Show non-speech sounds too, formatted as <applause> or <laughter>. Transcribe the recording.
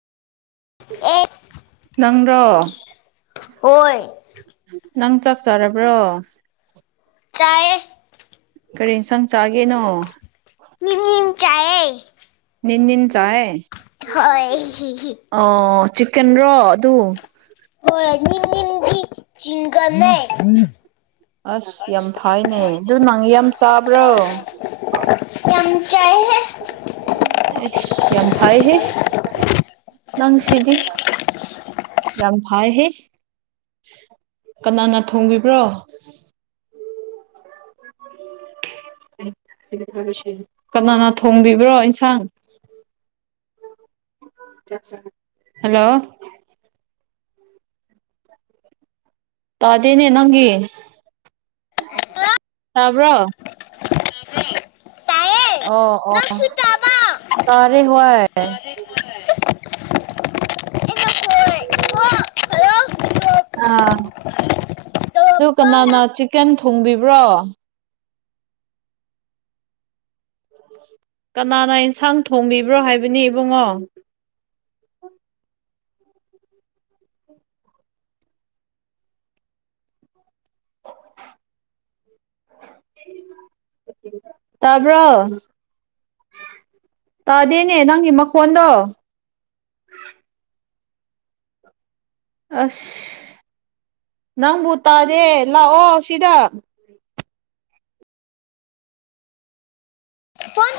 ꯅꯪꯔꯣ ꯍꯣꯏ ꯅꯪ ꯆꯥꯛ ꯆꯥꯔꯕ꯭ꯔꯣ ꯆꯥꯏꯌꯦ ꯀꯔꯤ ꯑꯦꯟꯁꯥꯡ ꯃꯤꯃꯤꯡ ꯆꯥꯏꯌꯦ ꯅꯤꯟꯅꯤꯟ ꯆꯥꯏꯌꯦ ꯑꯣ ꯆꯤꯛꯀꯟꯔꯣ ꯑꯗꯨ ꯍꯣꯏ ꯅꯤꯝ ꯅꯤꯝꯒꯤ ꯆꯤꯡꯒꯜꯅꯦ ꯑꯁ ꯌꯥꯝ ꯐꯥꯏꯅꯦ ꯑꯗꯨ ꯅꯪ ꯌꯥꯝ ꯆꯥꯕ꯭ꯔꯣ ꯆꯥꯏꯍꯦ ꯑꯦꯁ ꯌꯥꯝ ꯐꯥꯏ ꯍꯦ ꯅꯪ ꯁꯤꯗꯤ ꯌꯥꯝ ꯐꯥꯏꯍꯦ ꯀꯅꯥꯅ ꯊꯣꯡꯕꯤꯕ꯭ꯔꯣ <inaudible> ꯀꯅꯥꯅ ꯊꯣꯡꯕꯤꯕ꯭ꯔꯣ ꯏꯟꯁꯥꯡ ꯍꯜꯂꯣ ꯇꯗꯤꯅꯦ ꯅꯪꯒꯤ ꯇꯕ꯭ꯔꯣ ꯇꯥꯕ꯭ꯔꯣ ꯑꯣ ꯑꯣ ꯇꯥꯔꯦ ꯍꯣꯏ <inaudible> ꯑꯥ ꯑꯗꯨ ꯀꯅꯥꯅ ꯆꯤꯀꯟ ꯊꯣꯡꯕꯤꯕ꯭ꯔꯣ ꯀꯅꯥꯅ ꯏꯟꯁꯥꯡ ꯊꯣꯡꯕꯤꯕ꯭ꯔꯣ ꯍꯥꯏꯕꯅꯤ ꯏꯕꯨꯡꯉꯣ ꯎ <inaudible> ꯇꯥꯕ꯭ꯔꯣ ꯇꯥꯗꯦꯅꯦ ꯅꯪꯒꯤ ꯃꯈꯣꯟꯗꯣ ꯑꯁ ꯅꯪꯕꯨ ꯇꯥꯗꯦ ꯂꯥꯛꯑꯣ ꯁꯤꯗ ꯐꯟ